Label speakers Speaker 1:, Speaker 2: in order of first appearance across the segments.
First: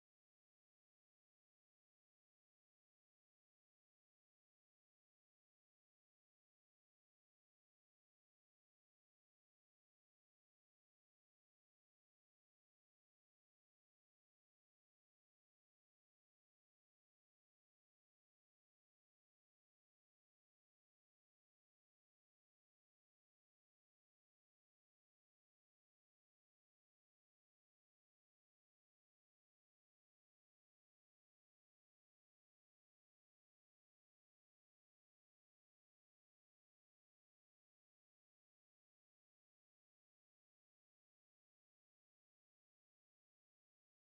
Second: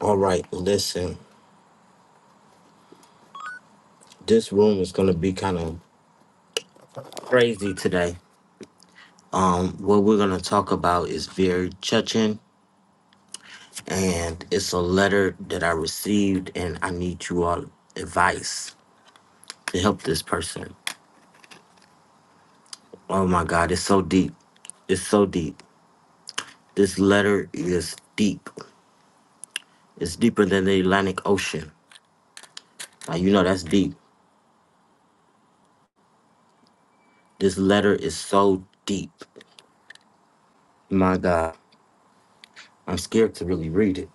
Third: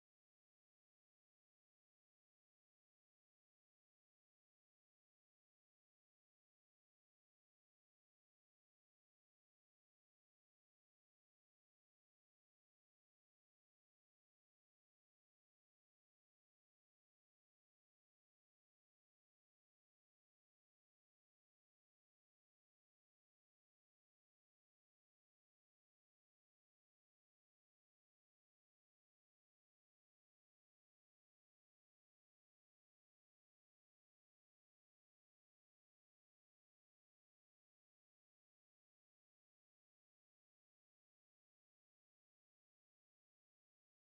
Speaker 1: All right, listen. This room is gonna be kind of crazy today. Um, what we're gonna talk about is very touching, and it's a letter that I received, and I need you all advice to help this person. Oh my God, it's so deep. It's so deep. This letter is deep. It's deeper than the Atlantic Ocean. Now you know that's deep. This letter is so deep. My God, I'm scared to really read it.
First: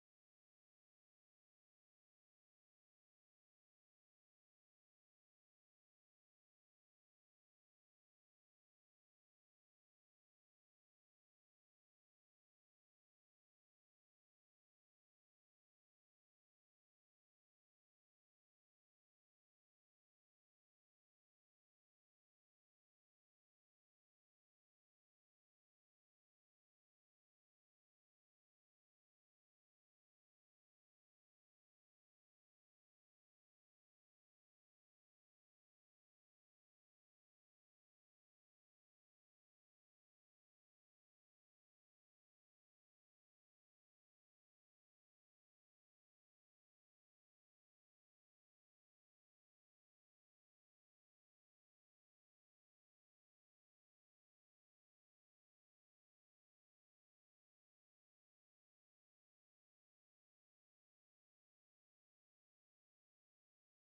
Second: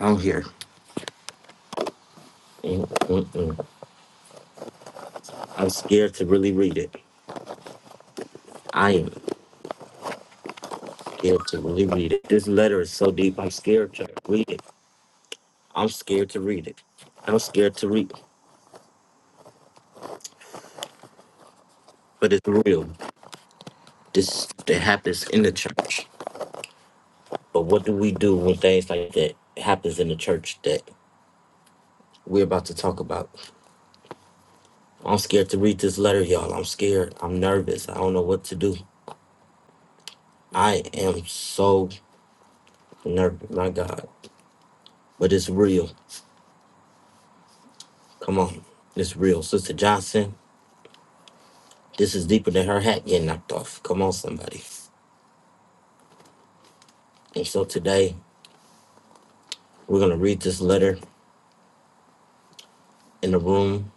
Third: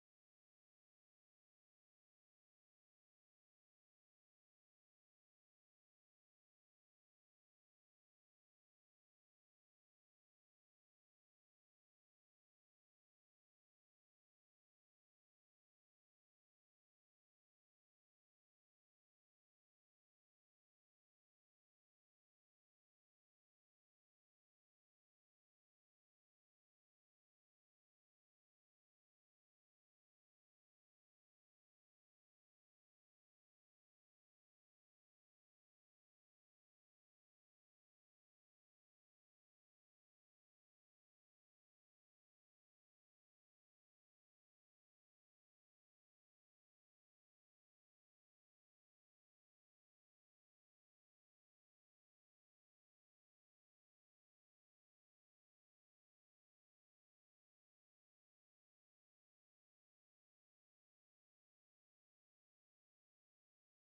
Speaker 1: I'm here. Mm, mm, mm. I'm scared to really read it. I am scared to really read it. This letter is so deep. I'm scared to read it. I'm scared to read it. I'm scared to read, it. but it's real. This that happens in the church. But what do we do when things like that happens in the church that we're about to talk about? I'm scared to read this letter, y'all. I'm scared. I'm nervous. I don't know what to do. I am so nervous. My God, but it's real. Come on, it's real, Sister Johnson. This is deeper than her hat getting knocked off. Come on, somebody. And so today, we're going to read this letter in the room,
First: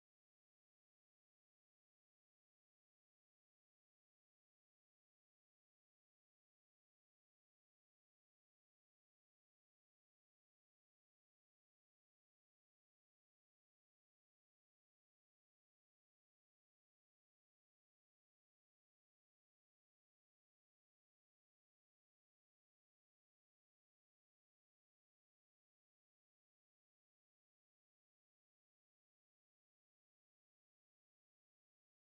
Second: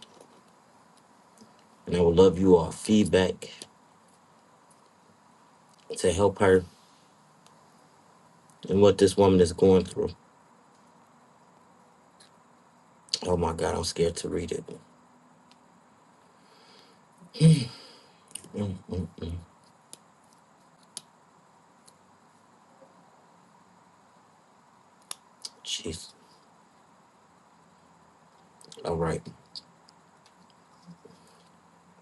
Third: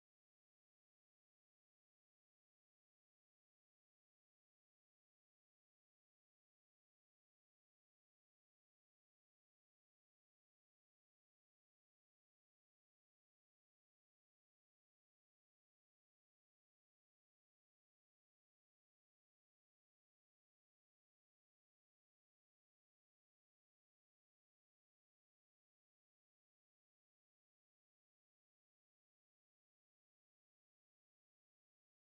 Speaker 1: and I would love you all feedback to help her and what this woman is going through. Oh my God, I'm scared to read it. Mm, mm, mm. Jeez. All right.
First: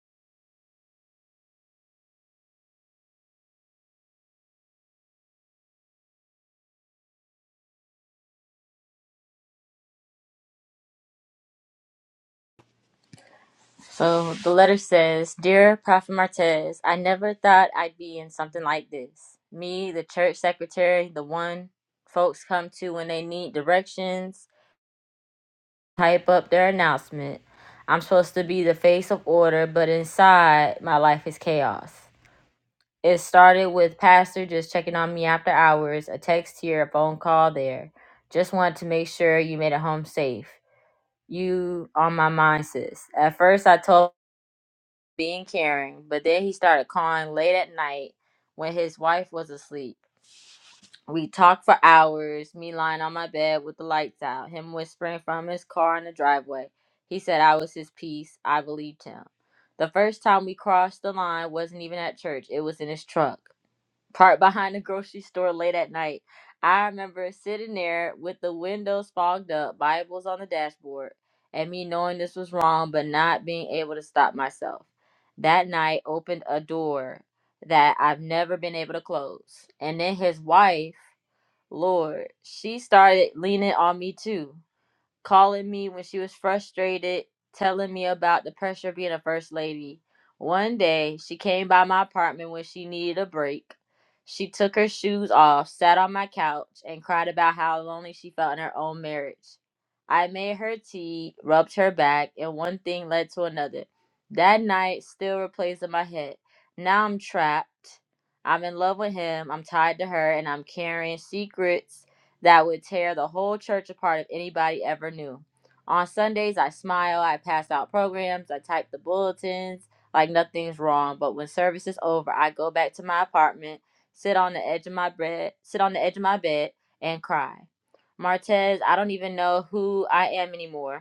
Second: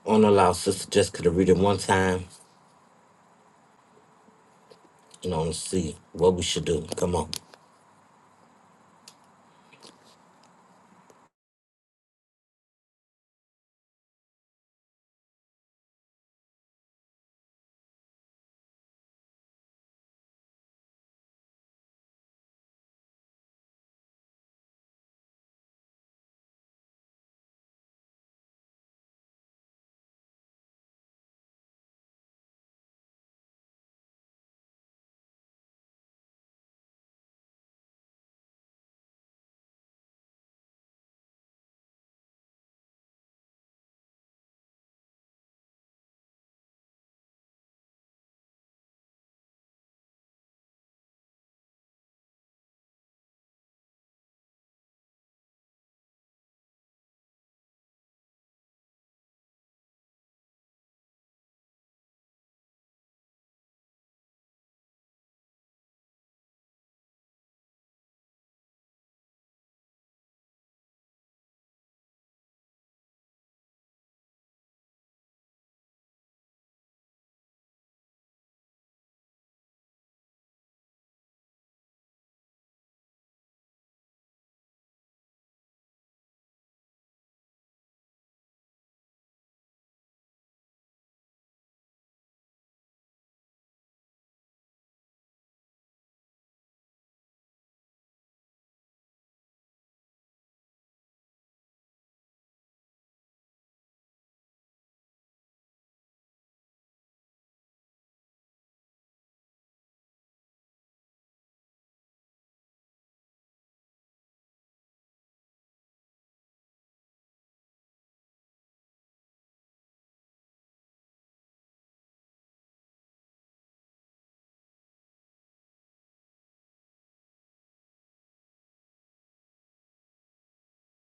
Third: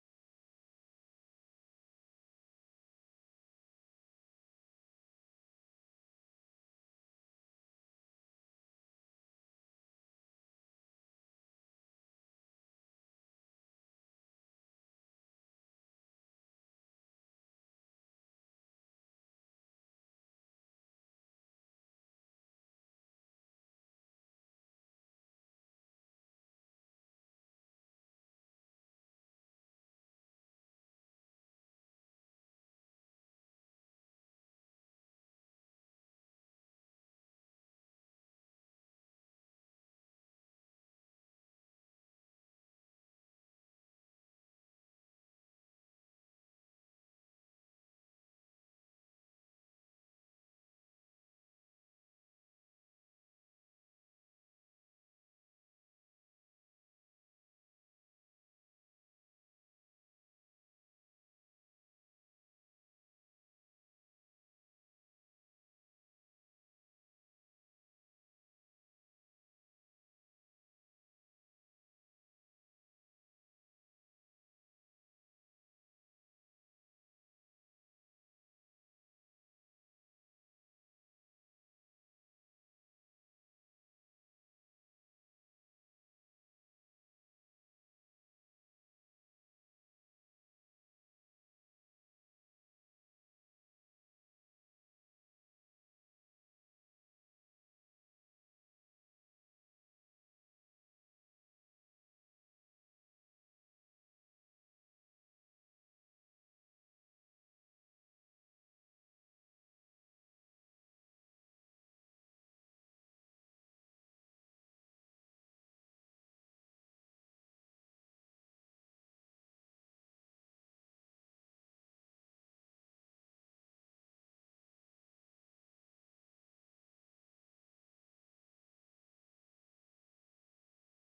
Speaker 1: I want to allow Sister Jessica to read it one time and I want to see what we should do. Come on.
Speaker 2: So the letter says, Dear Prophet Martez, I never thought I'd be in something like this. Me, the church secretary, the one folks come to when they need directions, hype up their announcement. I'm supposed to be the face of order, but inside, my life is chaos. It started with Pastor just checking on me after hours, a text here, a phone call there. Just wanted to make sure you made it home safe. You on my mind, sis. At first, I told being caring, but then he started calling late at night when his wife was asleep. We talked for hours, me lying on my bed with the lights out, him whispering from his car in the driveway. He said I was his peace. I believed him. The first time we crossed the line wasn't even at church, it was in his truck parked behind the grocery store late at night. I remember sitting there with the windows fogged up, Bibles on the dashboard, and me knowing this was wrong but not being able to stop myself. That night opened a door that I've never been able to close. And then his wife, Lord, she started leaning on me too calling me when she was frustrated, telling me about the pressure of being a first lady. One day, she came by my apartment when she needed a break. She took her shoes off, sat on my couch, and cried about how lonely she felt in her own marriage. I made her tea, rubbed her back, and one thing led to another. That night still replays in my head. Now I'm trapped. I'm in love with him. I'm tied to her, and I'm carrying secrets that would tear the whole church apart if anybody ever knew. On Sundays, I smile, I pass out programs, I type the bulletins like nothing's wrong. But when service is over, I go back to my apartment, sit on the edge of my bed, sit on the edge of my bed, and cry. Martez, I don't even know who I am anymore.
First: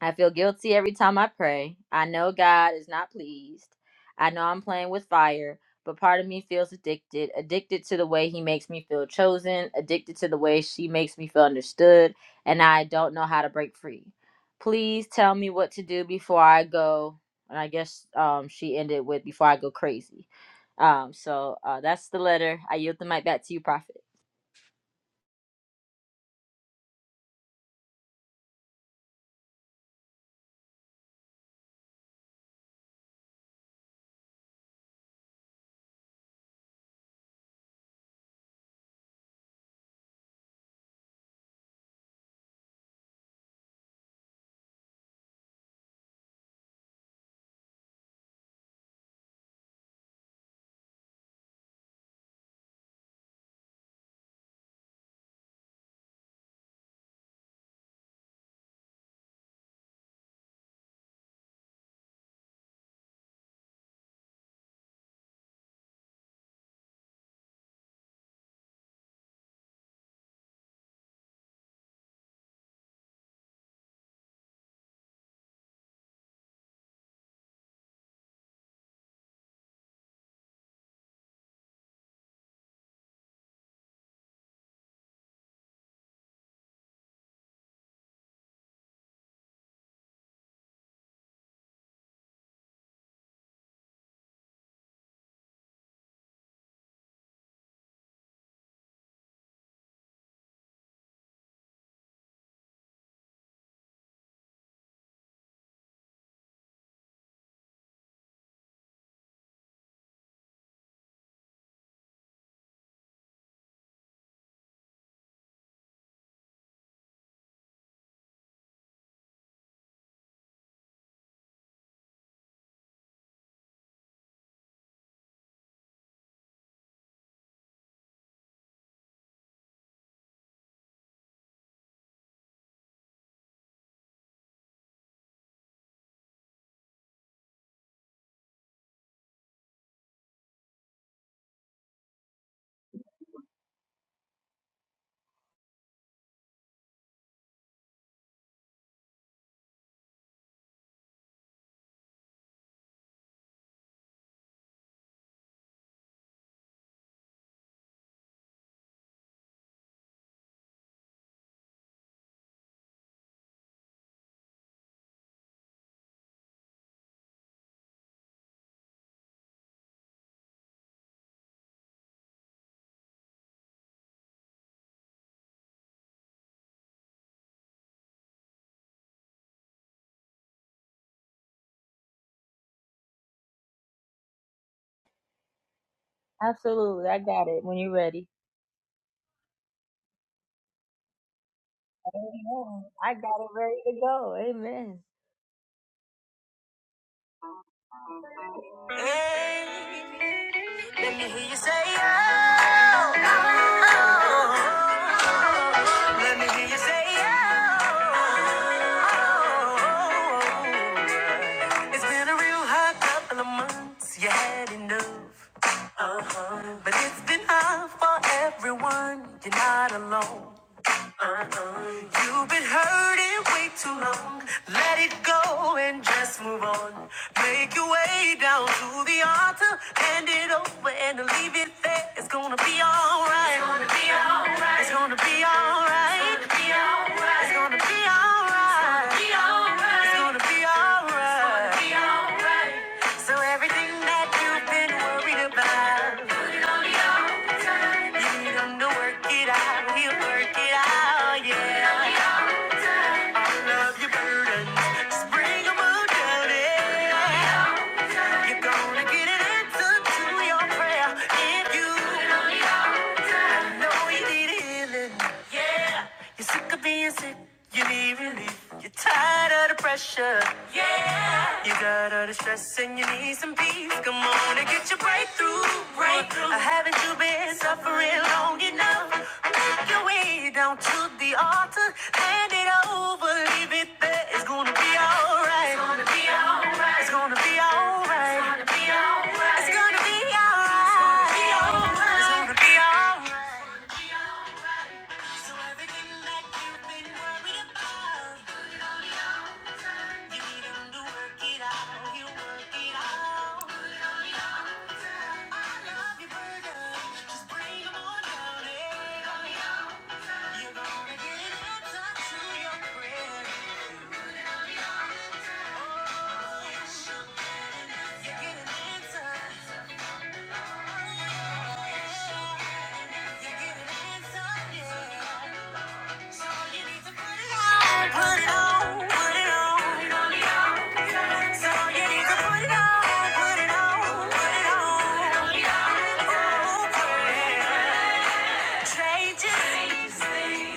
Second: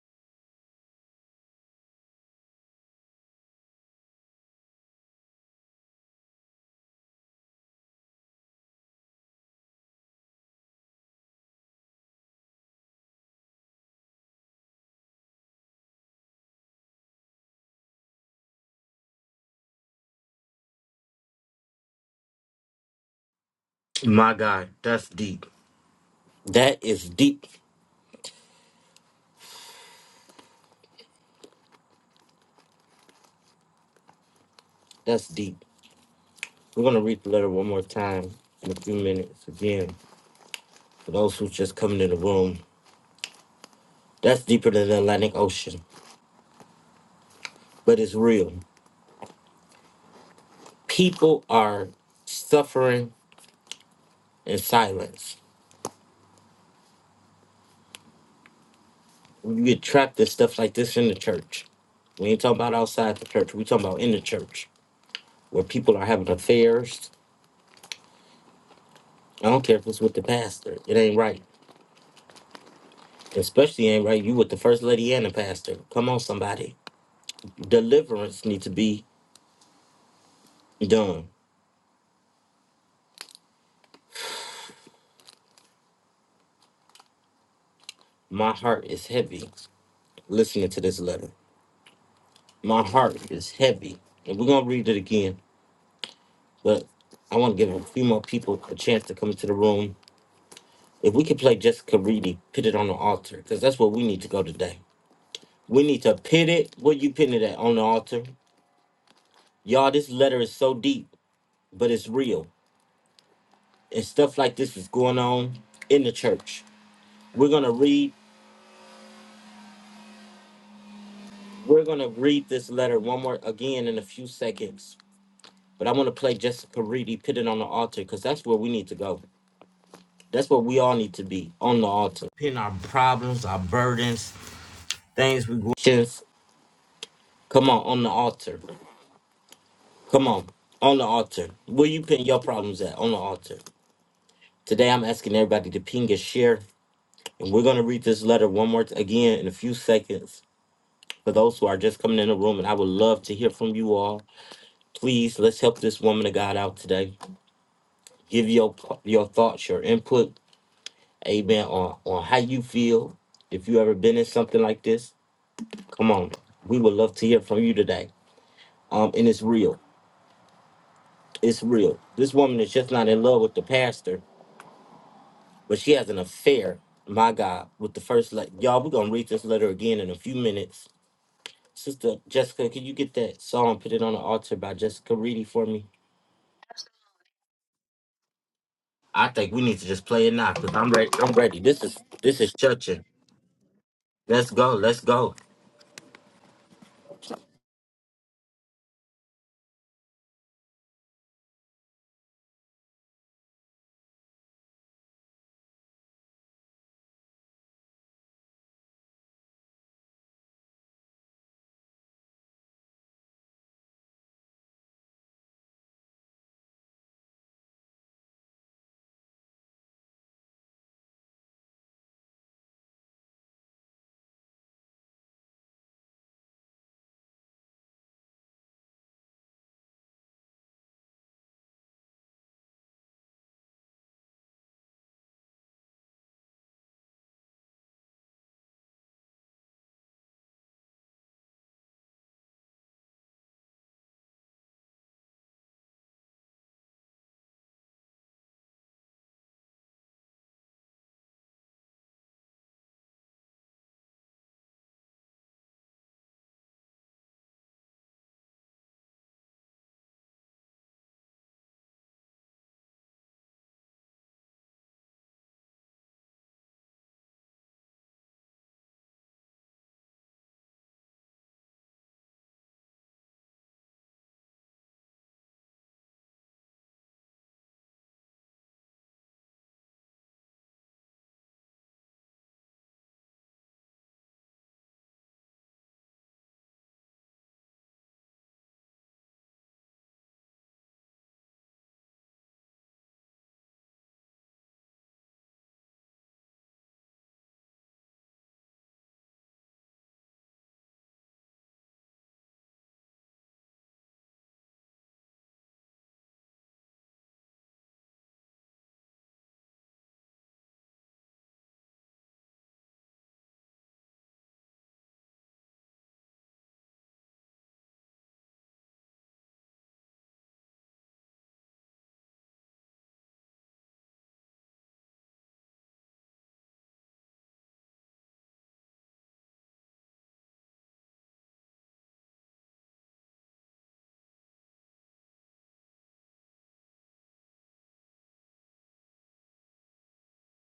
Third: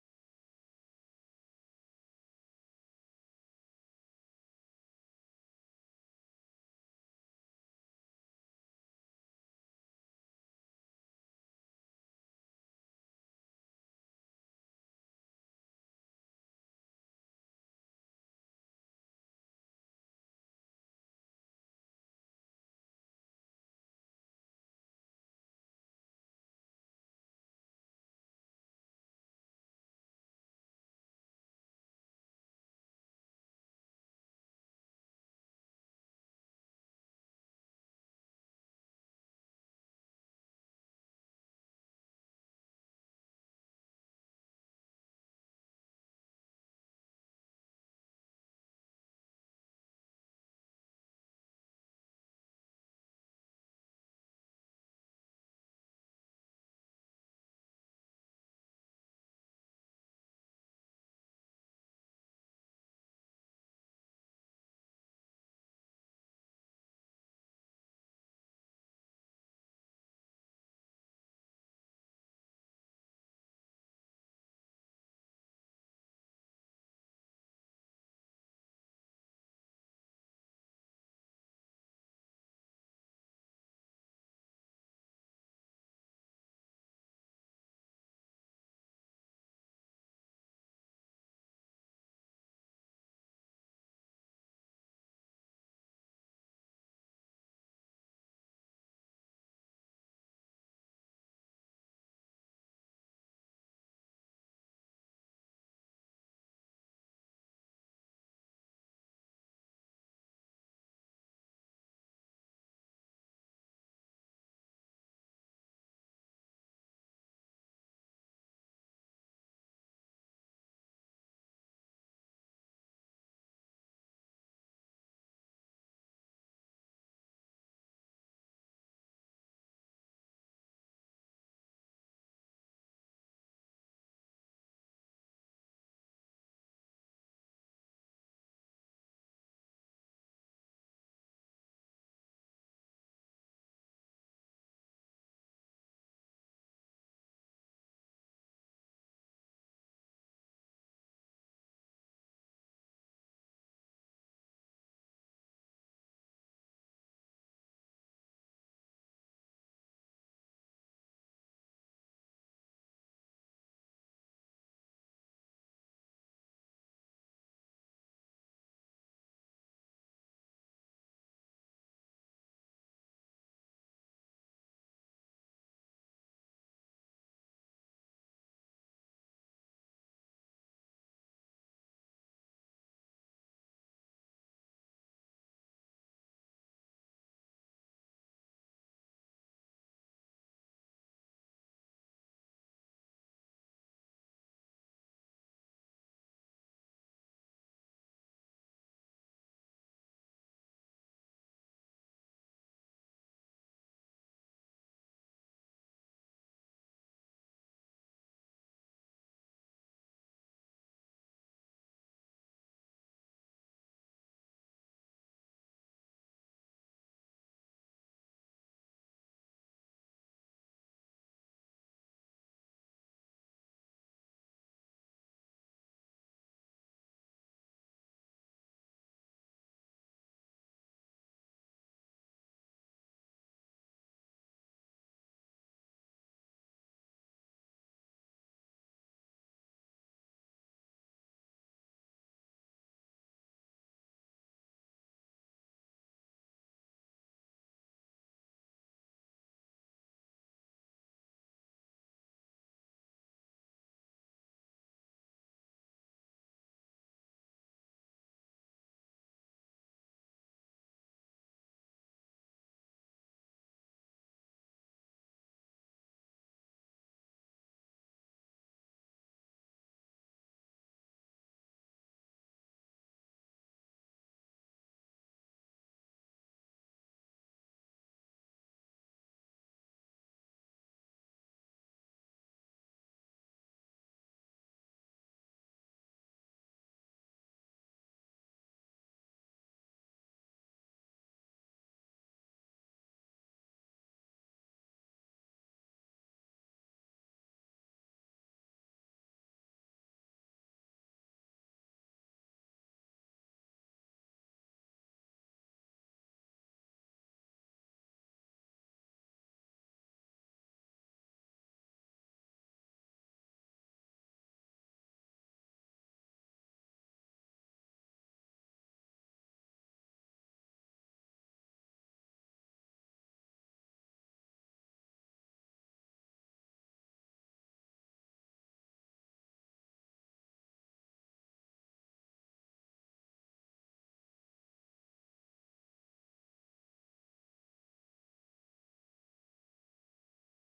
Speaker 2: I feel guilty every time I pray. I know God is not pleased. I know I'm playing with fire, but part of me feels addicted. Addicted to the way He makes me feel chosen, addicted to the way she makes me feel understood, and I don't know how to break free. Please tell me what to do before I go. And I guess um, she ended with before I go crazy. Um, so uh, that's the letter. I yield the mic back to you, Prophet.
Speaker 1: My God, that's deep. That is deep. That's deep. We're going to read the letter one more time in a few minutes again. For those who's just coming in the room, That's deeper than the Atlantic Ocean, but it's real. People are suffering in silence. You get trapped in stuff like this in the church. We ain't talking about outside the church. We talking about in the church where people are having affairs. I don't care if it's with the pastor. It ain't right. Especially ain't right. You with the first lady and the pastor. Come on, somebody. Deliverance need to be done. My heart is heavy listening to this letter. My heart is heavy. And we're gonna read it again But I want to give a few more people a chance to come into the room. If we could play Jessica Reedy, put it on the altar, because that's where we need to go today. We need to pit it. What you putting it at on the altar? Y'all, this letter is so deep, but it's real. And stuff like this is going on in the church. We're gonna read. We're gonna read this letter one more again in a few seconds. But I want to play Jessica Reedy, put it on the altar, because that's where we need to go. That's where we all need to be on the altar. Putting our problems, our burdens, things we just come on on the altar. Come on on the altar. Where you pin your problems at on the altar. Today I'm asking everybody to ping and share, and we're gonna read this letter one more t- again in a few seconds for those who are just coming in the room. And I would love to hear from you all. Please let's help this woman of God out today. Give your your thoughts, your input, amen, on on how you feel. If you ever been in something like this, come on. We would love to hear from you today. Um, and it's real. It's real. This woman is just not in love with the pastor, but she has an affair, my God, with the first letter. Y'all, we're going to read this letter again in a few minutes. Sister Jessica, can you get that song, Put It on the Altar by Jessica Reedy for me?
Speaker 2: Absolutely. I got it when you're ready.
Speaker 1: I think we need to just play it now because I'm ready. I'm ready. This is this is
Speaker 2: Amen.
Speaker 1: churching.
Speaker 2: I got it ready to go.
Speaker 1: Let's go.
Speaker 2: Amen.
Speaker 1: Let's go.
Speaker 2: Hey, let me hear you say oh. oh. oh. Let me hear you say oh. oh, oh. It's been a real hot couple of months. You had enough. Uh-huh. But it's been hard for everyone. You're not alone. Uh-huh. You've been hurting way too long. Let it go and just move on. Make your way down to the altar, hand it over and leave it there. It's gonna be alright. It's gonna be alright. It's gonna be alright. It's gonna be alright. It's gonna be alright. So everything that you've been worried about, you need him to work it out. He'll work it out, yeah. Yeah. Yeah, you're sick of being sick, you need relief. You're tired of the pressure, You got all the stress and you need some peace. Come on and get your breakthrough, breakthrough. Haven't you been suffering long enough? Make your way down to the altar, hand it over, leave it there. It's gonna be alright. It's gonna be alright. It's gonna be alright. It's gonna be alright. It's gonna be alright. It's gonna be alright. So everything that you've been worried about, you need 'em to work it out. You work it out. Changes.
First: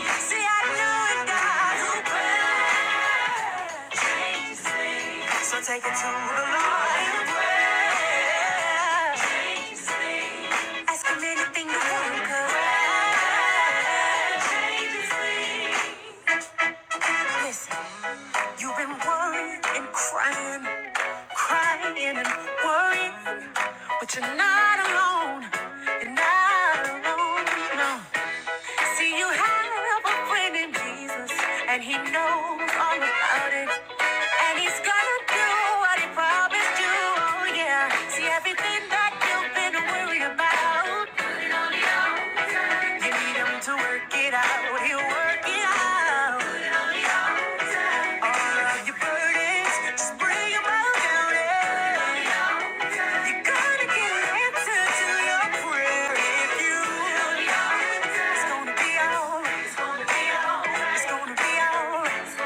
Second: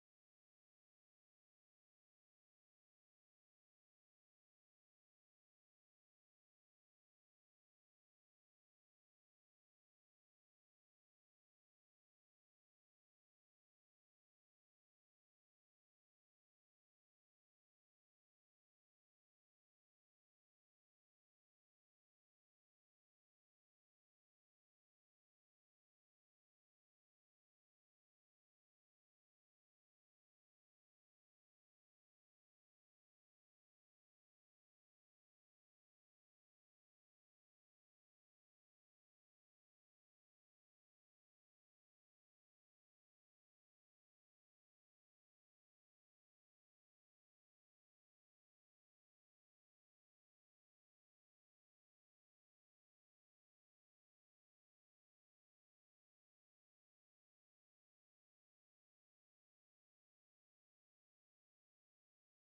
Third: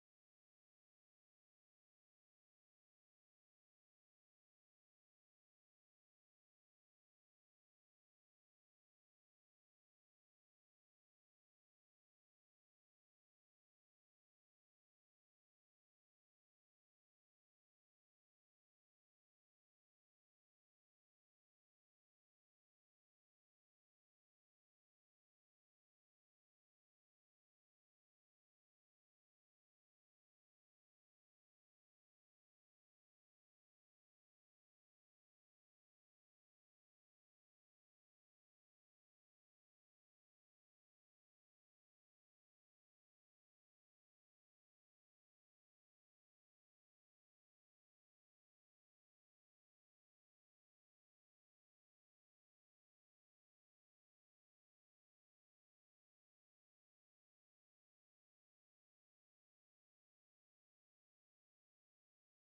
Speaker 2: See, I know it, God. So take it to the Lord. Ask him anything you want, girl. Listen, you've been worrying and crying, crying and worrying, but you're not alone. You're not alone, no. See, you have a friend in Jesus, and he knows all about it. And he's gonna do what he promised you, oh yeah. See, everything that you've been worried about. You need him to work it out. He'll work it out. All of your burdens, just bring 'em all down. yeah. You're gonna get an answer to your prayer if you. It's gonna be alright. It's gonna be alright. It's gonna be alright. It's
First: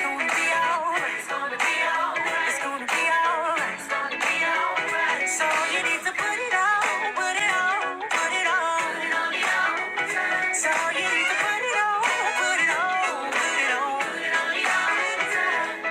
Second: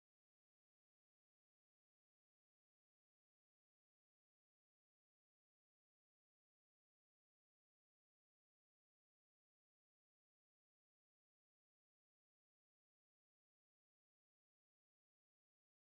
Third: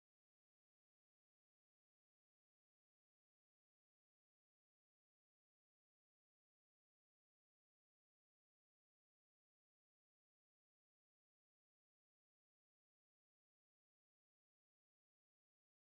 Speaker 2: gonna be alright. It's gonna be alright. It's gonna be alright. So you need to put it on, put it on, put it on. So you need to put it on, put it on, put it on, put it on your mind.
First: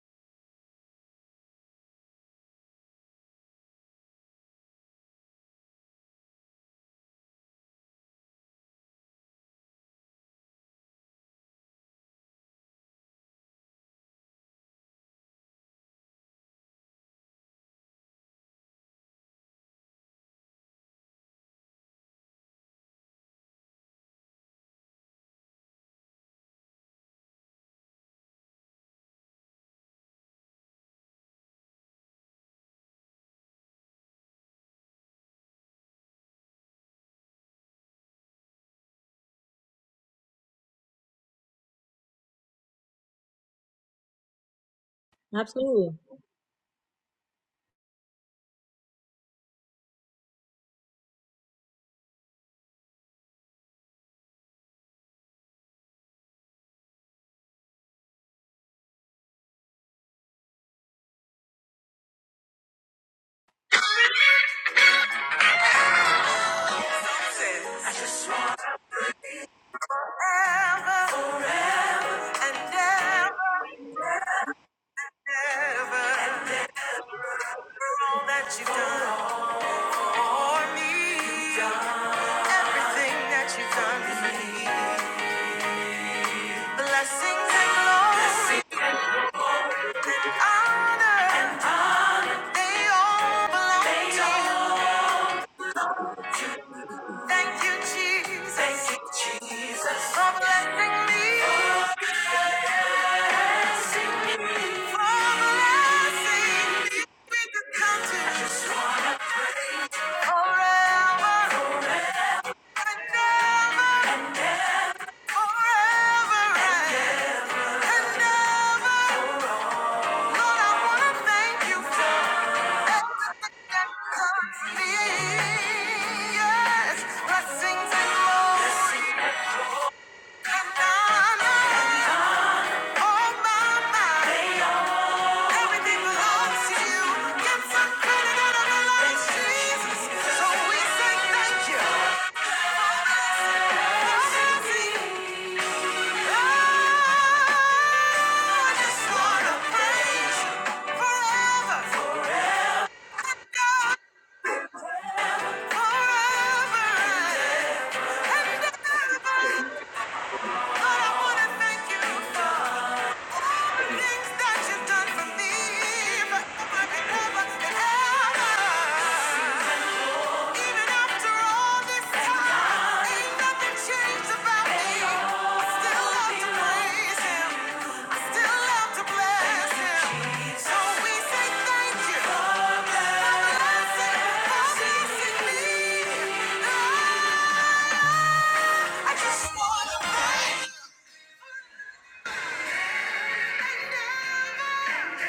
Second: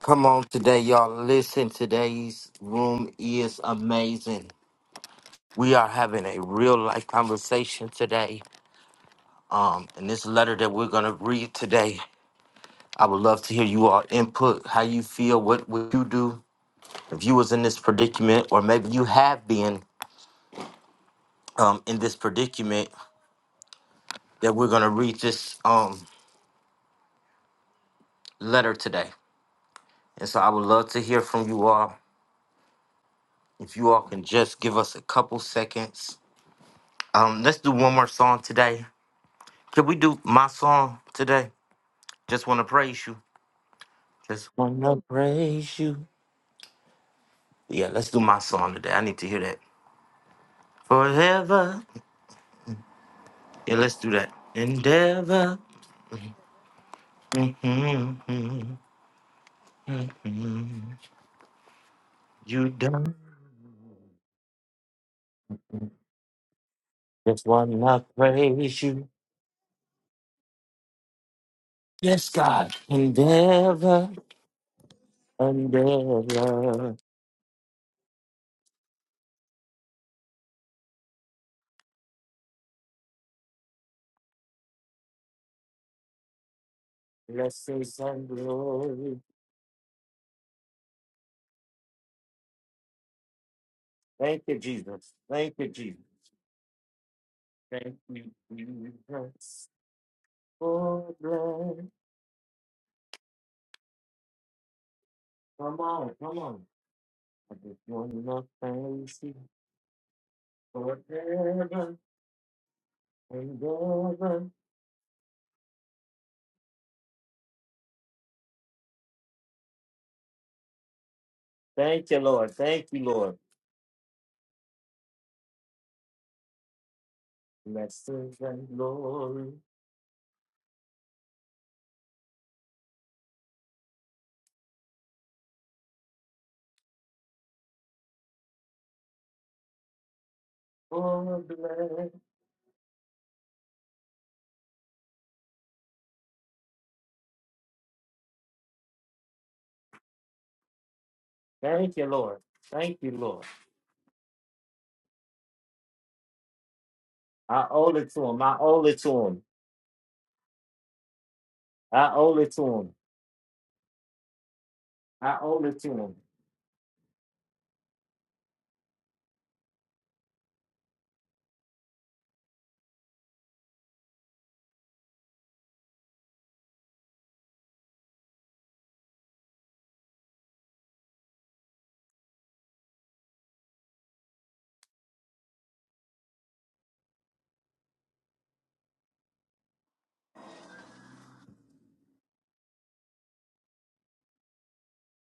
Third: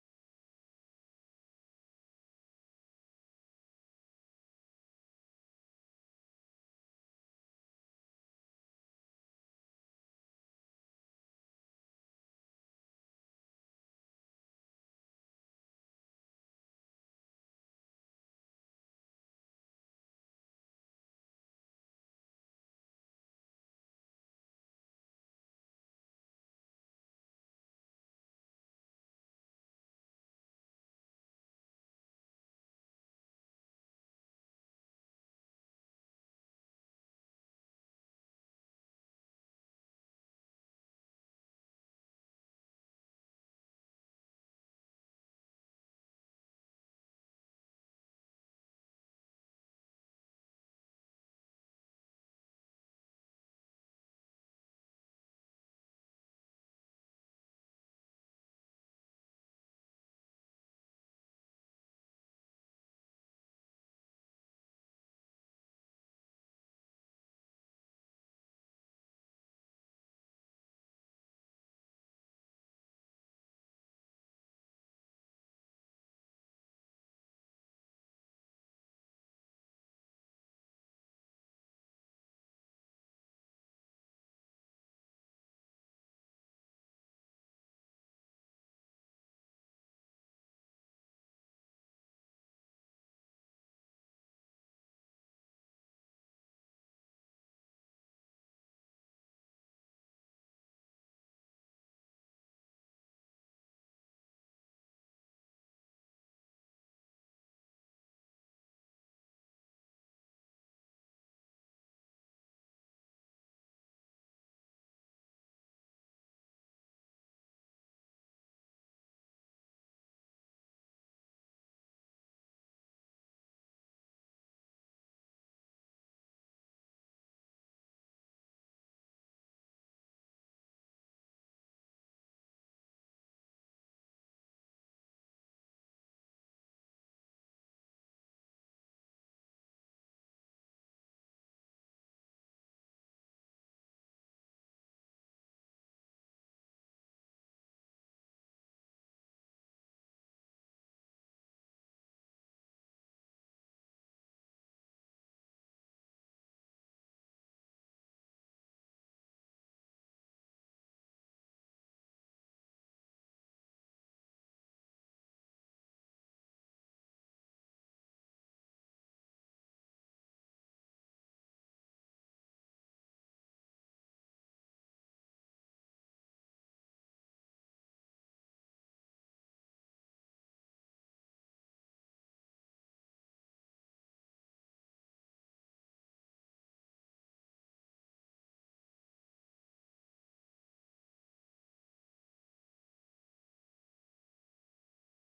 Speaker 1: Come on today, y'all. Listen, today's room is amazing. We are having a real life conversation today. Um, and this letter that we're gonna read today I would love to hear you all input, how you feel, what would you do if you was in this predicament, or maybe you have been um, in this predicament that we're gonna read this um, letter today. And so I would love to hear from you all. If you all can just give us a couple seconds. Um, let's do one more song today. Can we do my song today? Just wanna praise you. Just wanna praise
Speaker 2: Absolutely.
Speaker 1: you. Yeah, let's do my song today. I need to hear that. Forever. Yeah, let's do that. Endeavor. Mm-hmm, mm-hmm, mm-hmm, mm-hmm. You done. Just
Speaker 2: Ever,
Speaker 1: wanna praise you. Yes,
Speaker 2: and
Speaker 1: God.
Speaker 2: ever, and
Speaker 1: Endeavor,
Speaker 2: ever. and
Speaker 1: endeavor.
Speaker 2: All that you've done for me, everything that you've done for me. Blessings
Speaker 1: Blessings and
Speaker 2: and glory
Speaker 1: glory.
Speaker 2: and honor, they
Speaker 1: Thank you,
Speaker 2: all belong to you.
Speaker 1: Jesus. Thank you, Jesus.
Speaker 2: Thank you,
Speaker 1: Thank you,
Speaker 2: Jesus. Thank you,
Speaker 1: Jesus.
Speaker 2: Jesus. For blessing
Speaker 1: Oh,
Speaker 2: me.
Speaker 1: bless.
Speaker 2: For blessing me. For
Speaker 1: Come on, come on.
Speaker 2: blessing me with
Speaker 1: I
Speaker 2: the
Speaker 1: just
Speaker 2: country. I
Speaker 1: wanna
Speaker 2: just wanna
Speaker 1: praise you.
Speaker 2: praise you. Forever
Speaker 1: Forever,
Speaker 2: and ever. And ever.
Speaker 1: endeavor.
Speaker 2: Forever and and ever. Lord, I wanna thank you
Speaker 1: Thank you,
Speaker 2: for
Speaker 1: Lord. Thank you, Lord.
Speaker 2: everything that comes to me. Yes. Blessings and
Speaker 1: Blessings and
Speaker 2: more.
Speaker 1: glory.
Speaker 2: Forever, forever,
Speaker 1: Oh, bless. Thank you, Lord. Thank you, Lord. I owe it to him. I owe it to him.
Speaker 2: But I wanna thank
Speaker 1: I
Speaker 2: you
Speaker 1: owe it to
Speaker 2: for.
Speaker 1: him. I owe it to him.
Speaker 2: I just wanna thank you.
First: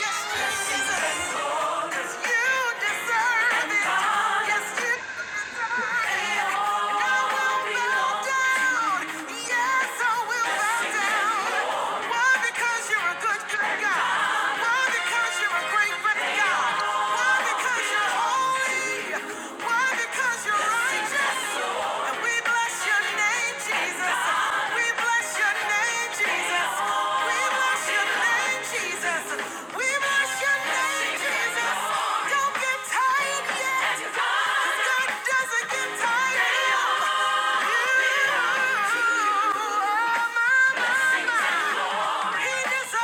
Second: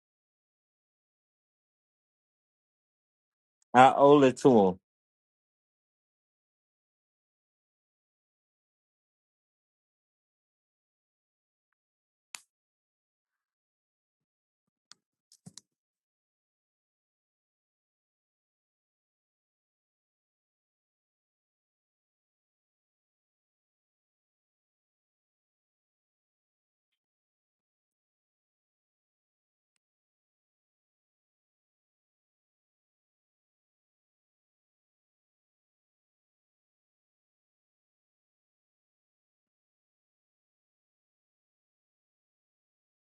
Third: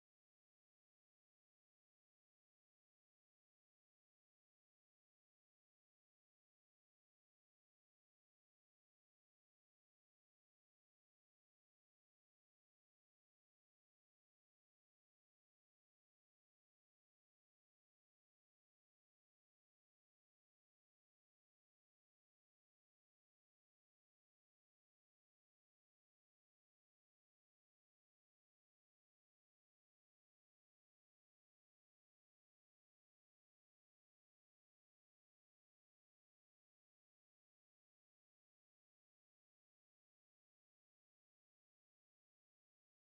Speaker 2: Yes, Jesus. Because you're
Speaker 1: I owe it to him.
Speaker 2: righteous. And we bless your name, Jesus. We bless your name, Jesus. We bless your name, Jesus. We bless your name, Jesus. Don't get tired yet. 'cause God doesn't get tired of you. You are my, my, my. Jesus.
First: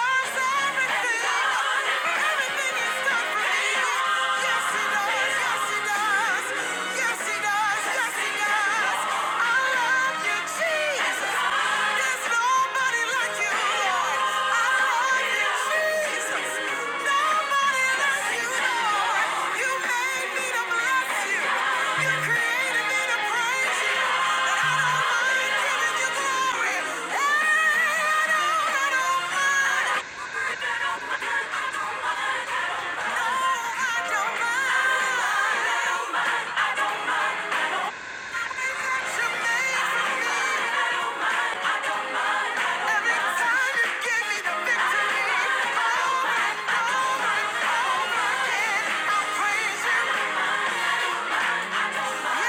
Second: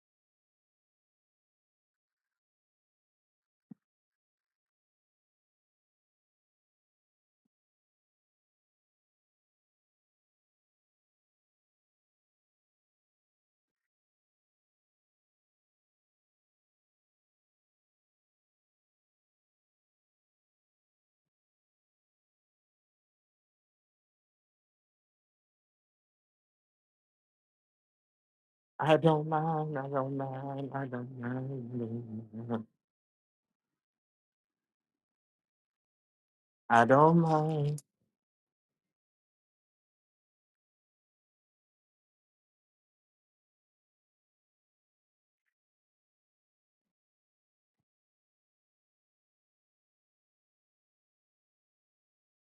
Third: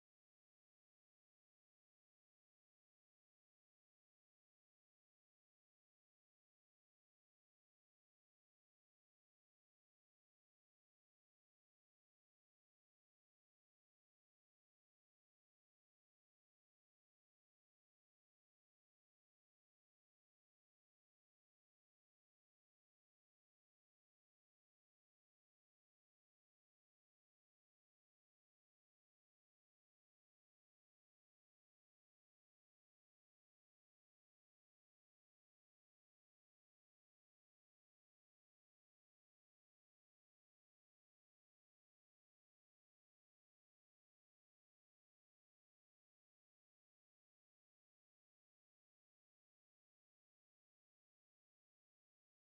Speaker 2: There's nobody like you, Lord. Yes,
Speaker 1: I don't mind. I don't mind. I don't mind. I don't mind.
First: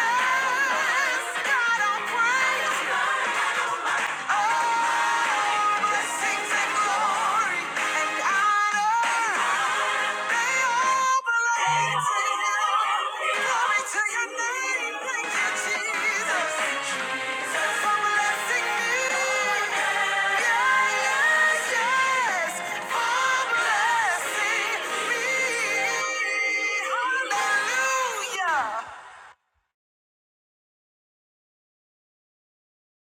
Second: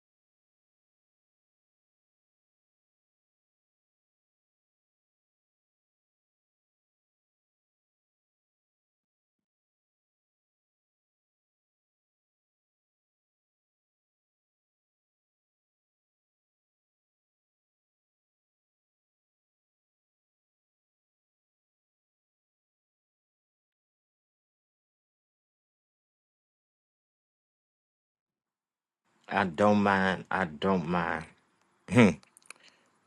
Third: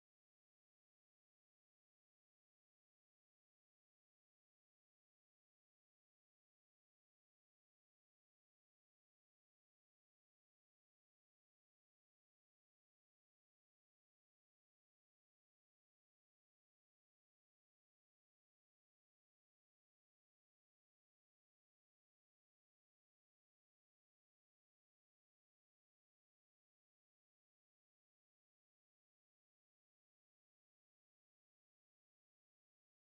Speaker 2: God, I praise you. Blessings Yeah, yes, yes,
Speaker 1: I don't mind. I don't mind. Hmm.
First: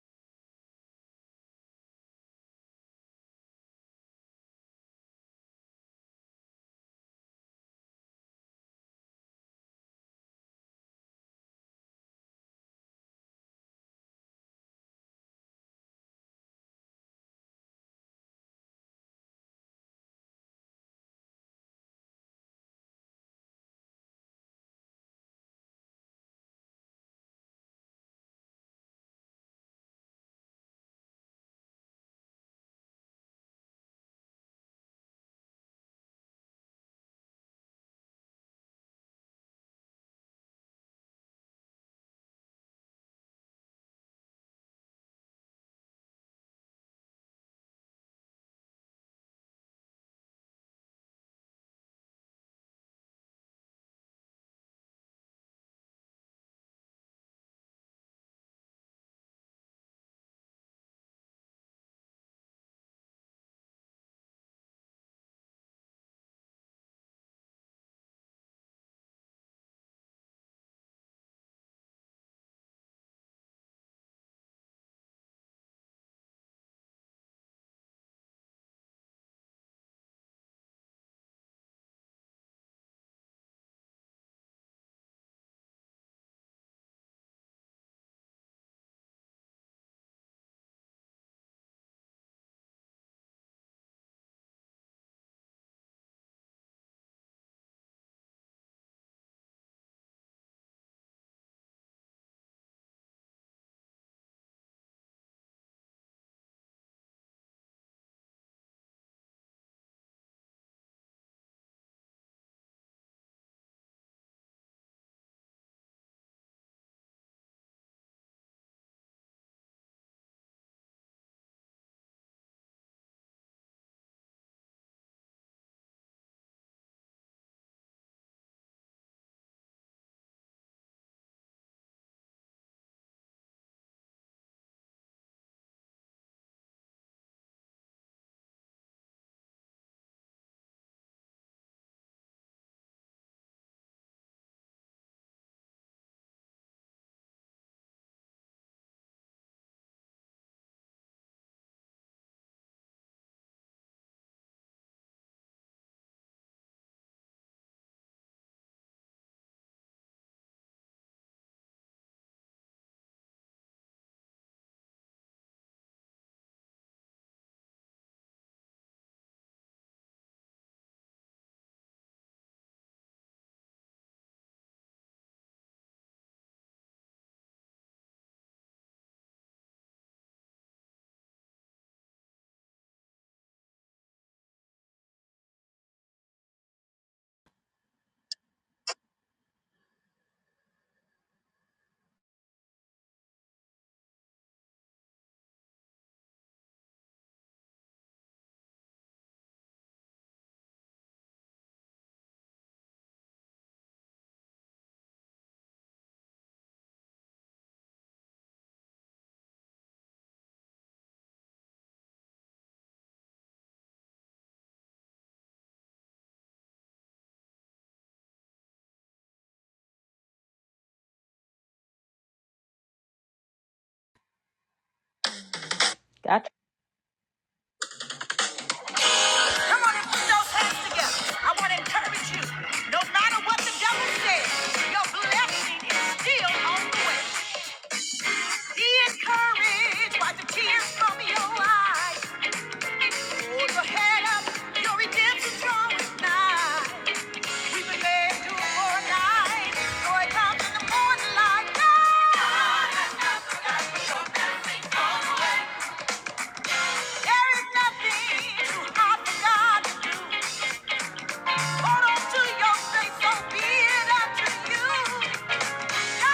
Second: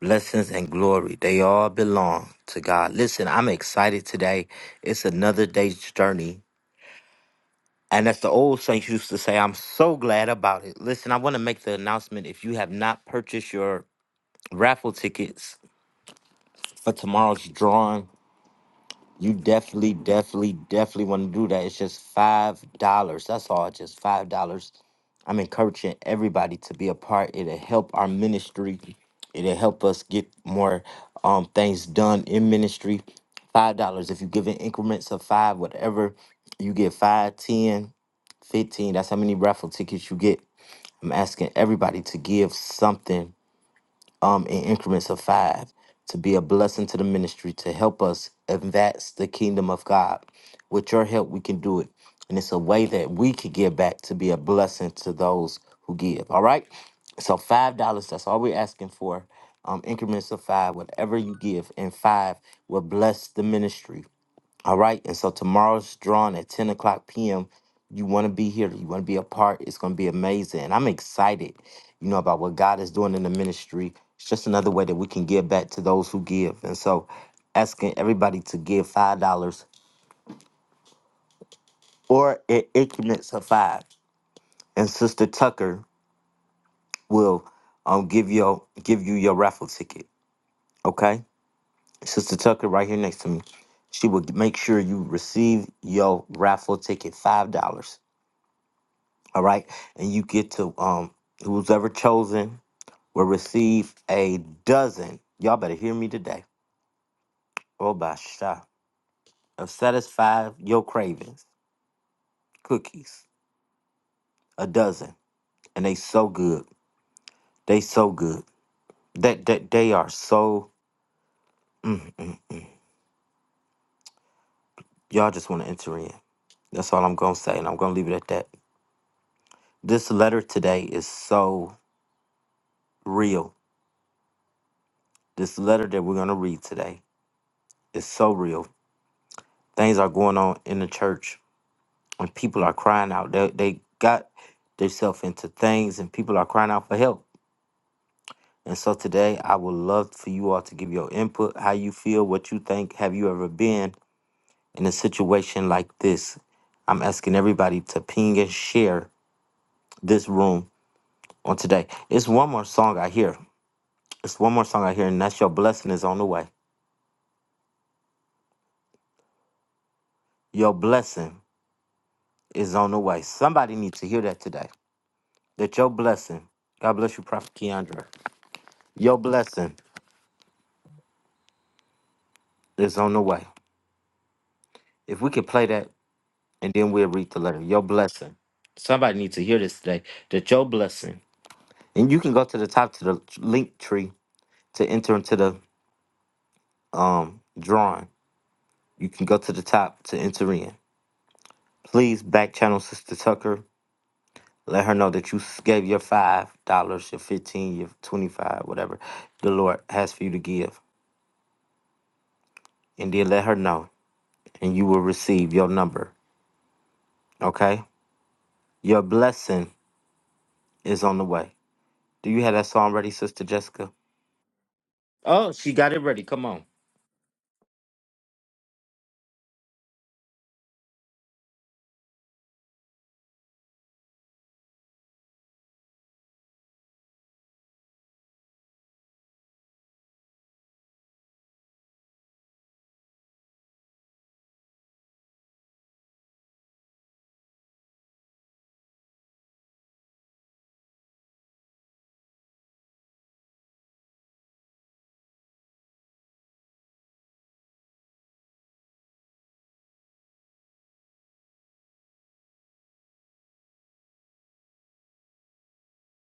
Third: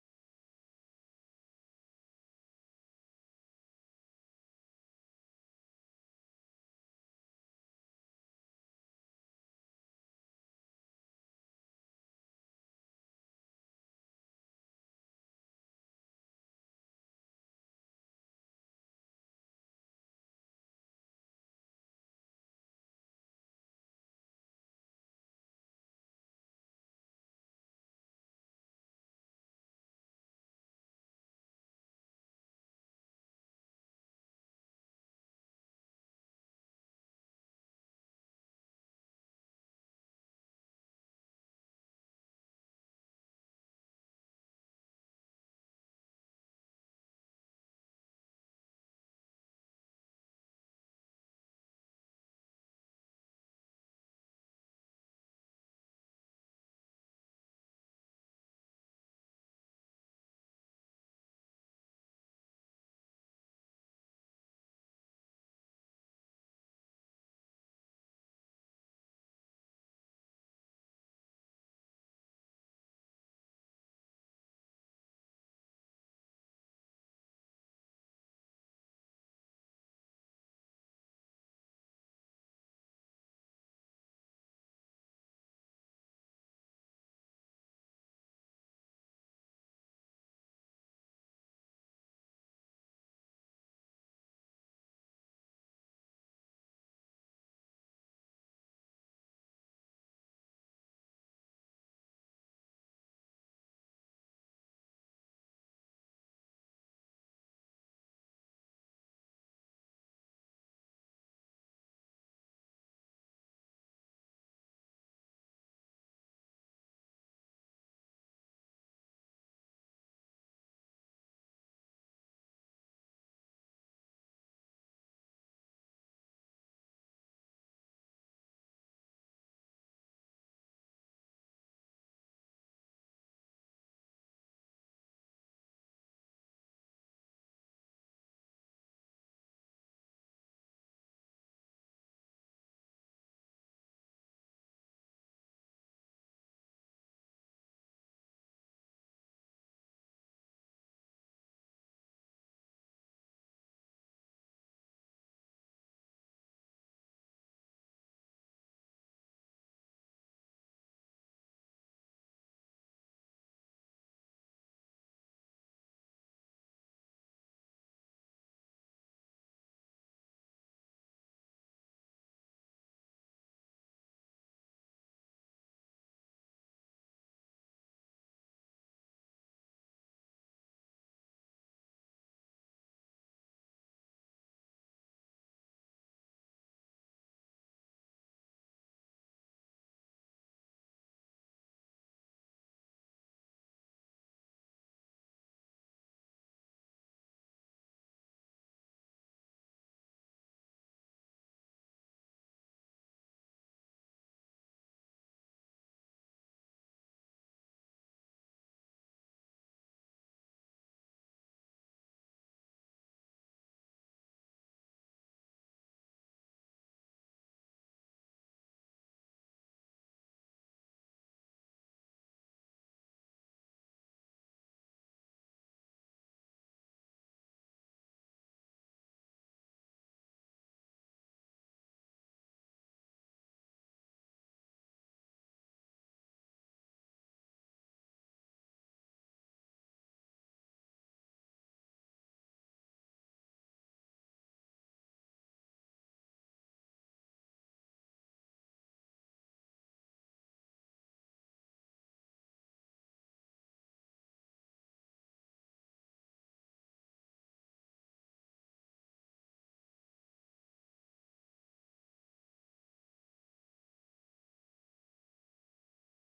Speaker 1: Blessings and glory, they all belong to God. Listen, I'm excited today. It's another day's journey And as the old saints used to say, I'm so glad about it. Listen, I want to make the announcement. If you have not purchased your raffle tickets for tomorrow's drawing, you definitely, definitely, definitely want to do that. It's just five dollars. That's all, just five dollars. I'm encouraging everybody to be a part. It'll help our ministry. It'll help us get more um things done in ministry. Five dollars. If you give in increments of five, whatever, you get five, ten. 15 that's how many raffle tickets you get i'm asking everybody to give something um in increments of five to be a blessing to the ministry to help us advance the kingdom of god with your help we can do it and it's a way that we can give back to be a blessing to those who give all right so five dollars that's all we're asking for um increments of five whatever you give and five will bless the ministry all right. And so tomorrow's drawing at 10 o'clock p.m. You want to be here. You want to be a part. It's going to be amazing. And I'm excited, you know, about what God is doing in the ministry. It's just another way that we can give back to those who give. And so asking everybody to give $5 or in increments of five. And Sister Tucker will um, give, your, give you your raffle ticket. Okay. Sister Tucker, right here next to me. She will make sure you receive your raffle ticket, $5. All right. And you get to um who's ever chosen will receive a dozen. Y'all better hear me today. Oh by sha of satisfied your cravings. Cookies. A dozen. And they so good. They so good. That that they, are so mm, mm. y'all just want to enter in. That's all I'm gonna say, and I'm gonna leave it at that. This letter today is so real. This letter that we're gonna read today is so real. Things are going on in the church and people are crying out. They they got themselves into things, and people are crying out for help. And so today, I would love for you all to give your input, how you feel, what you think. Have you ever been in a situation like this? I'm asking everybody to ping and share this room on today. It's one more song I hear. It's one more song I hear, and that's your blessing is on the way. Your blessing is on the way. Somebody needs to hear that today. That your blessing, God bless you, Prophet Keandre. Your blessing is on the way. If we could play that and then we'll read the letter. Your blessing. Somebody needs to hear this today. That your blessing. And you can go to the top to the link tree to enter into the um drawing. You can go to the top to enter in. Please back channel Sister Tucker. Let her know that you gave your five dollars, your fifteen, your twenty-five, whatever the Lord has for you to give. And then let her know and you will receive your number. Okay? Your blessing is on the way. Do you have that song ready, Sister Jessica? Oh, she got it ready. Come on.
Speaker 2: Come on and put those hands together. I want to encourage you. No matter what the devil says, your blessing is still on the way. Be encouraged by the tears from your eyes. Hold your head up. Your redemption's drawing nigh. We've been led to for Joy comes in the morning light. There is nothing too hard for God. Hold on to your faith. So be it unto you. Yeah.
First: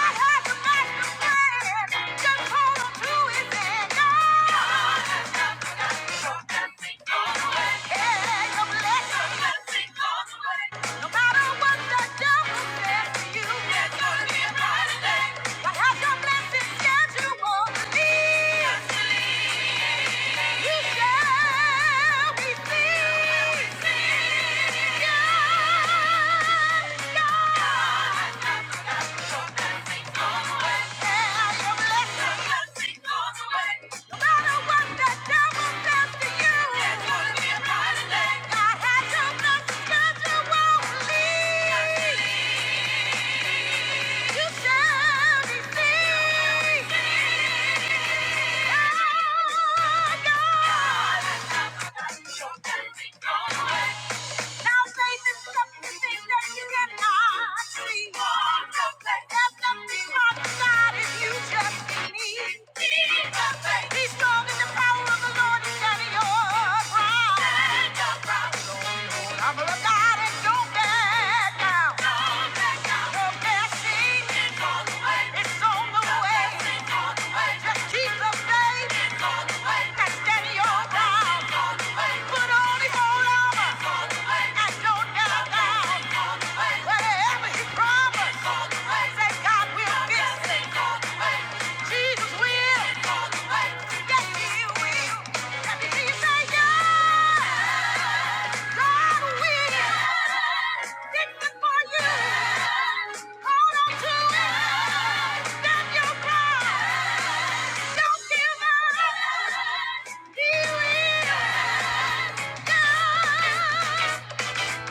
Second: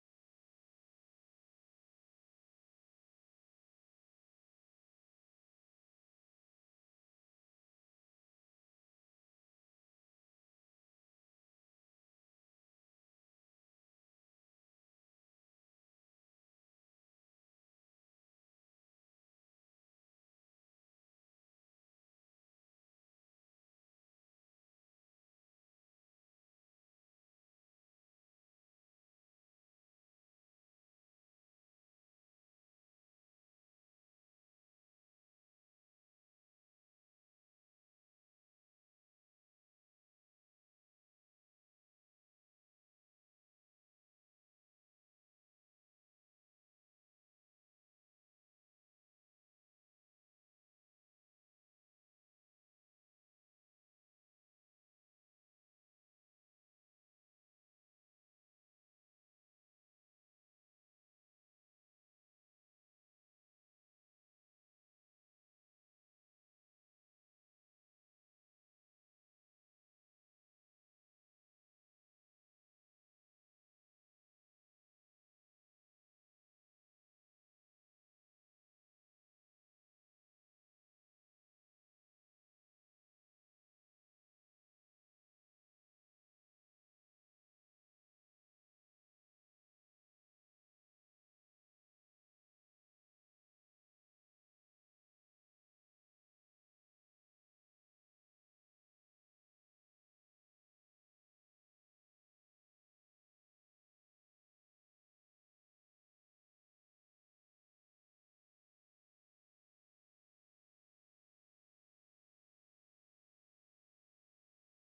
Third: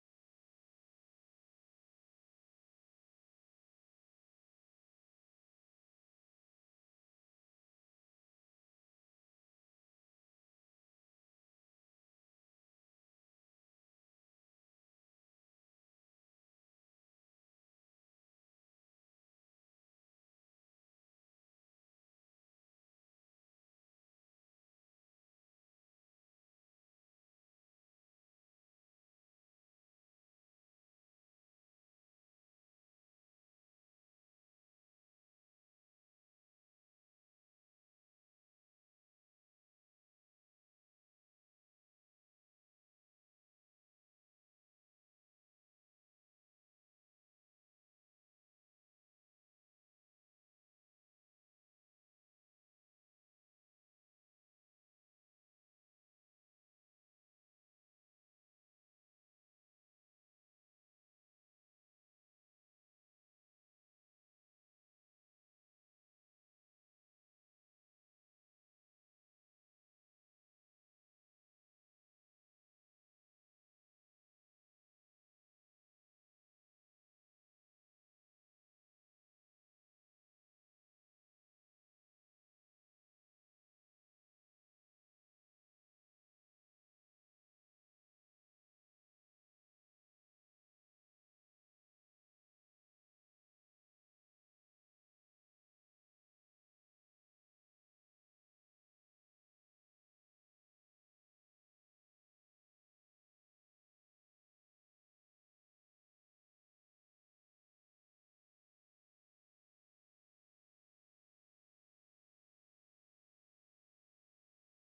Speaker 2: Yeah. Now faith is something that you cannot see. Your nothing hard to God if you just Need your faith. strong in the power of the Lord and carry your cross. I'm a God and don't back down. Don't back down. Your blessing is on It's on the way. blessing's on the way. Just keep the faith. It's on the way. stand your ground. Put on the whole armor. Whatever he promised, say God will fix it. Jesus will. Yes, he will. Let me hear you say yes. God will. Fix it for you. Hold on to it. Stand your ground. Don't give up. He will. God. Thank you.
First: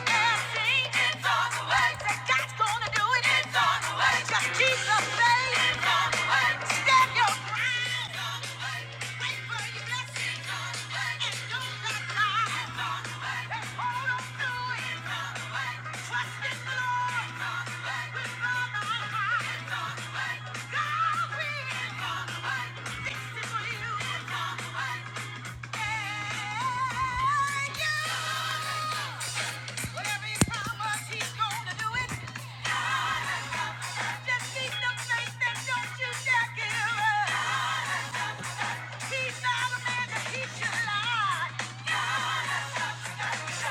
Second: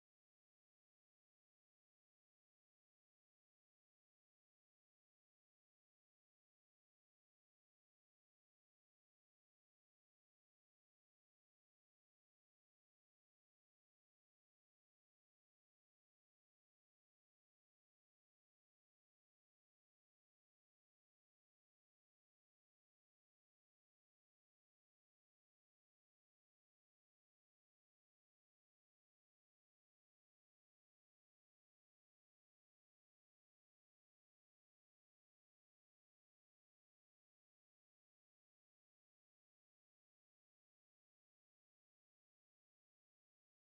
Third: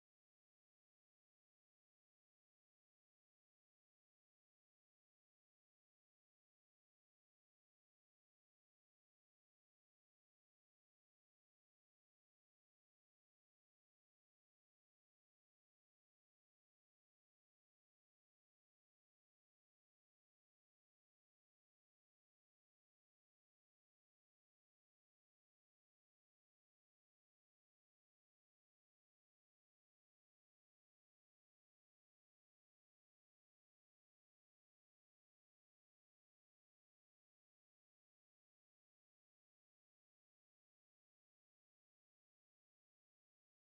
Speaker 2: So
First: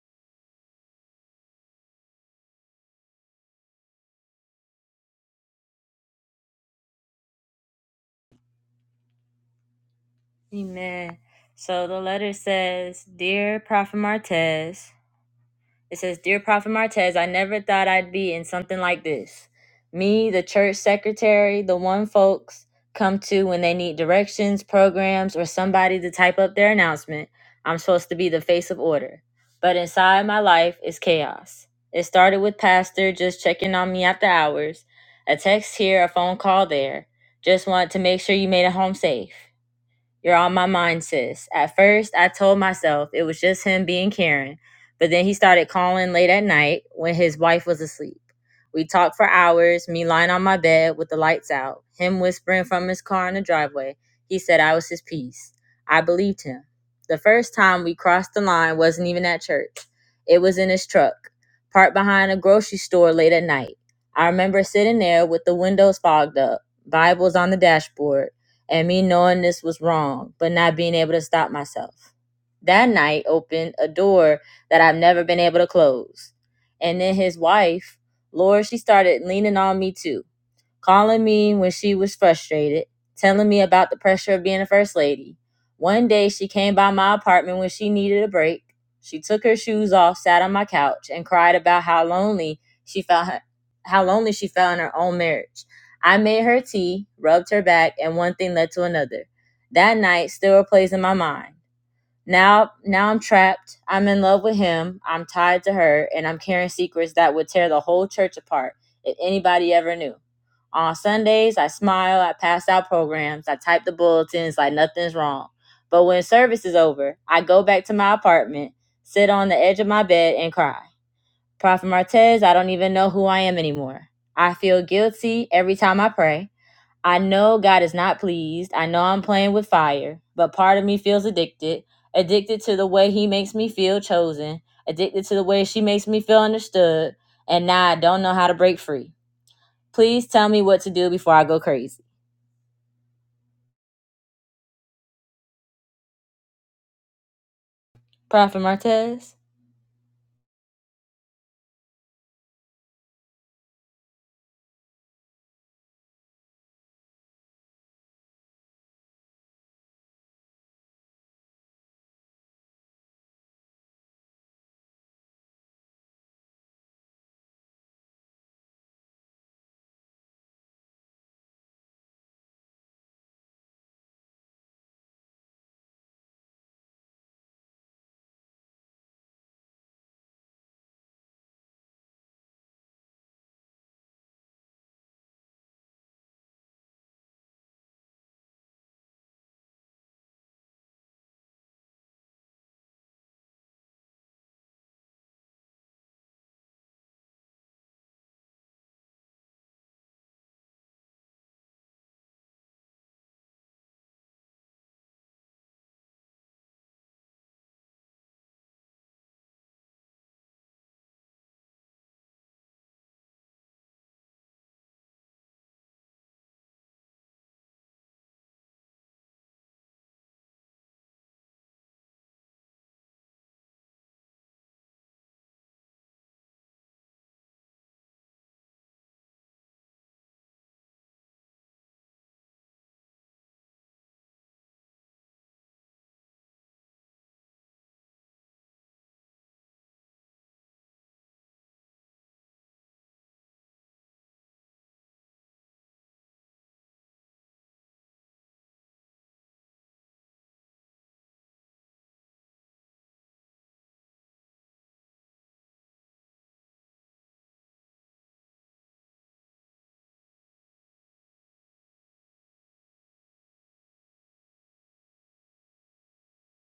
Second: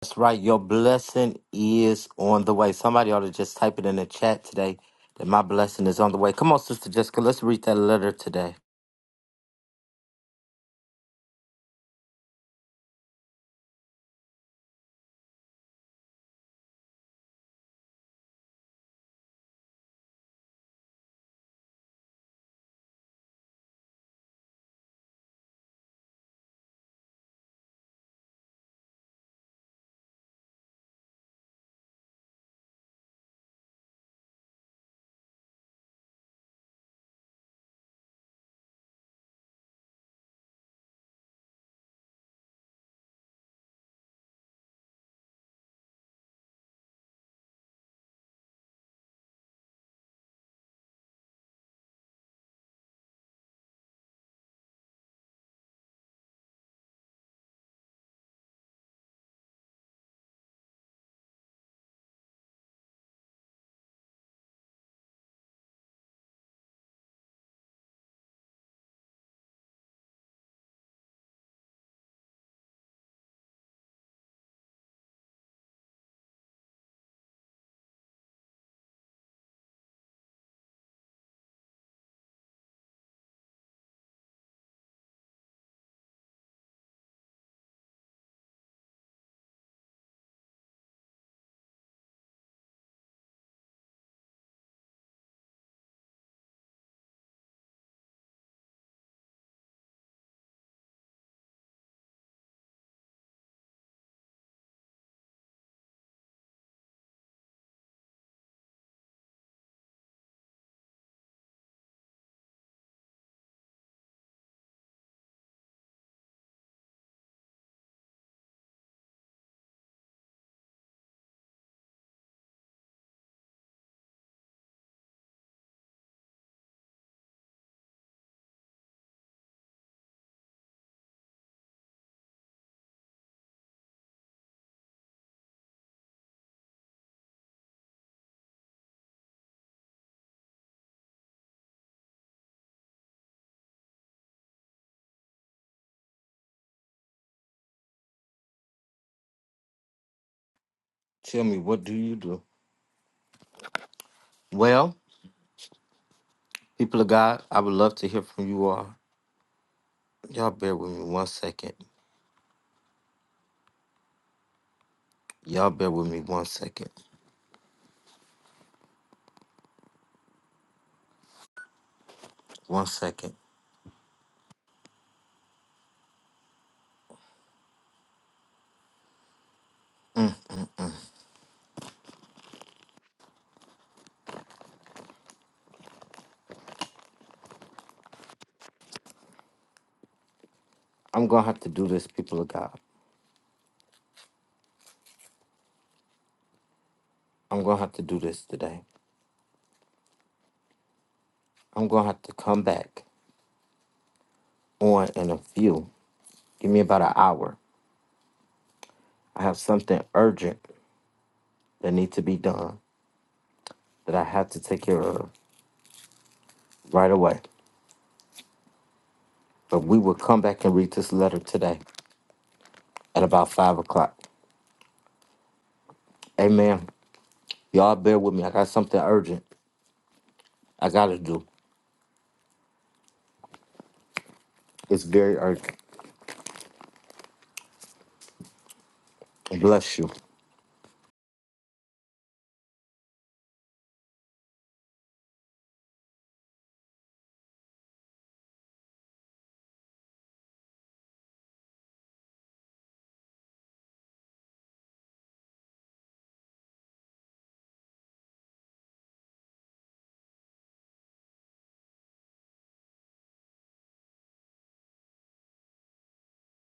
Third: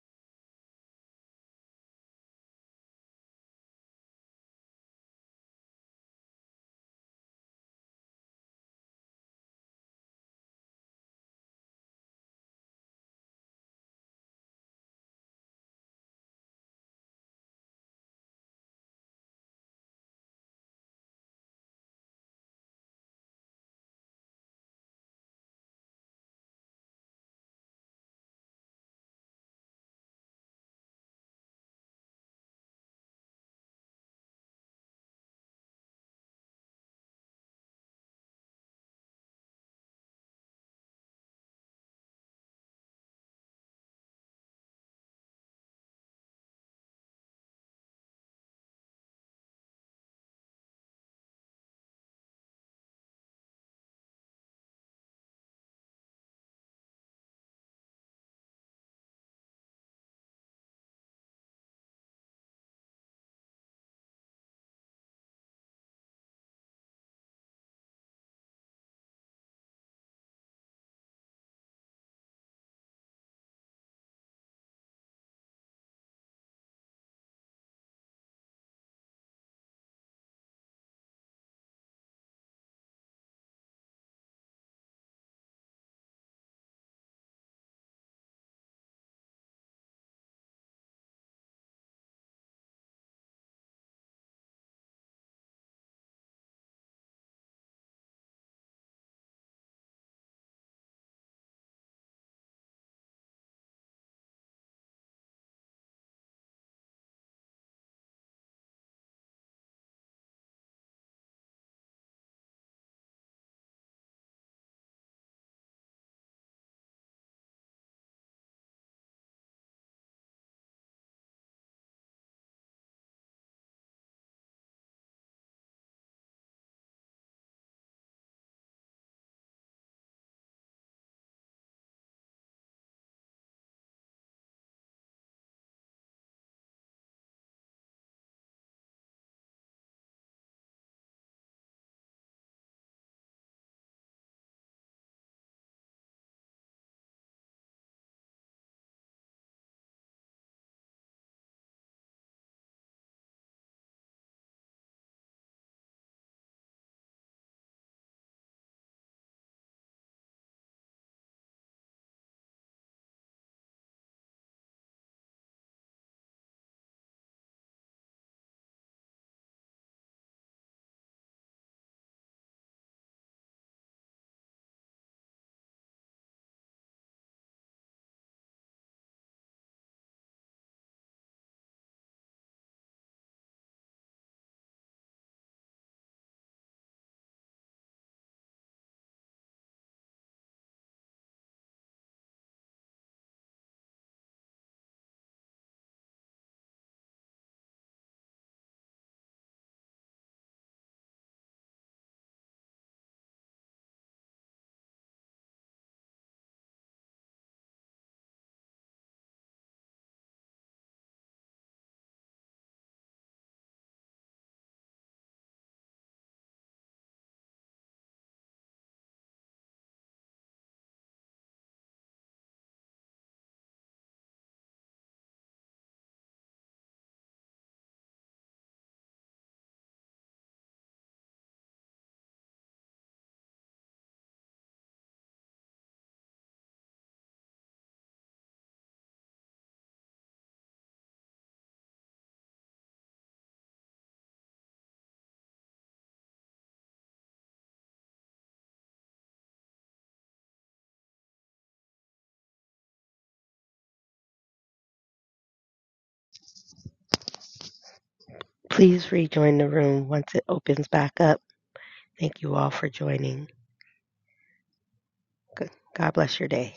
Speaker 1: That's right. Your blessing is on the way. Somebody ought to just type it in the chat today that my blessing is on the way. Come on, Sister Jessica. Let's read that letter today.
Speaker 2: Amen. So the letter says, Dear Prophet Martez, It says, Dear Prophet Martez, I never thought I'd be in something like this. Me, the church secretary, the one folks come to when they need directions, programs, or somebody to type up their announcement. I'm supposed to be the face of order. But inside my life is chaos. It started with Pastor just checking on me after hours, a text here, a phone call there. Just wanted to make sure you made it home safe. You're on my mind, sis. At first, I told myself it was just him being Karen, but then he started calling late at night when his wife was asleep. We talked for hours, me lying on my bed with the lights out, him whispering from his car in the driveway. He said I was his piece. I believed him. The first time we crossed the line wasn't even at church, it was in his truck, parked behind a grocery store late at night. I remember sitting there with the windows fogged up, Bibles on the dashboard and me knowing this was wrong, but not being able to stop myself. That night opened a door that I've never been able to close. And then his wife, Laura, she started leaning on me too calling me when she was frustrated, telling me about the pressure of being a first lady. One day she came by my apartment when she needed a break. She took her shoes off, sat on my couch, and cried about how lonely she felt how lonely she felt in her own marriage. I made her tea, rubbed her back, and one thing led to another. That night still plays in my mind. Now, now I'm trapped. I'm in love with him. I'm tied to her, and I'm carrying secrets that would tear the whole church apart if anybody ever knew. On Sundays, I smile. I pass out programs. I type the bulletins like nothing's wrong. But when service is over, I go back to my apartment, sit on the edge of my bed, and cry. Prophet Martez, I don't even know who I am anymore. I feel guilty every time I pray. I know God is not pleased. I know I'm playing with fire, but part of me feels addicted. Addicted to the way he makes me feel chosen. Addicted to the way she makes me feel understood. And now I don't know how to break free. Please tell me what to do before I go crazy. Prophet Martez?
Speaker 1: Tell me, what do you do? Well, people of God, I would love to hear from you all. Y'all bear with me one second. Y'all bear with me one second. One second. I'm going to have to do this, people of God. I'm going to have to do this today. I'm going to have to come back on in a few. Give me about an hour. I have something urgent that need to be done that I have to take care of right away. But we will come back and read this letter today at about five o'clock. Amen. Y'all bear with me. I got something urgent I gotta do. It's very urgent. Bless you.
Speaker 3: Please rejoin the room once it opens back up. Thank you all for joining. Good- God bless your day.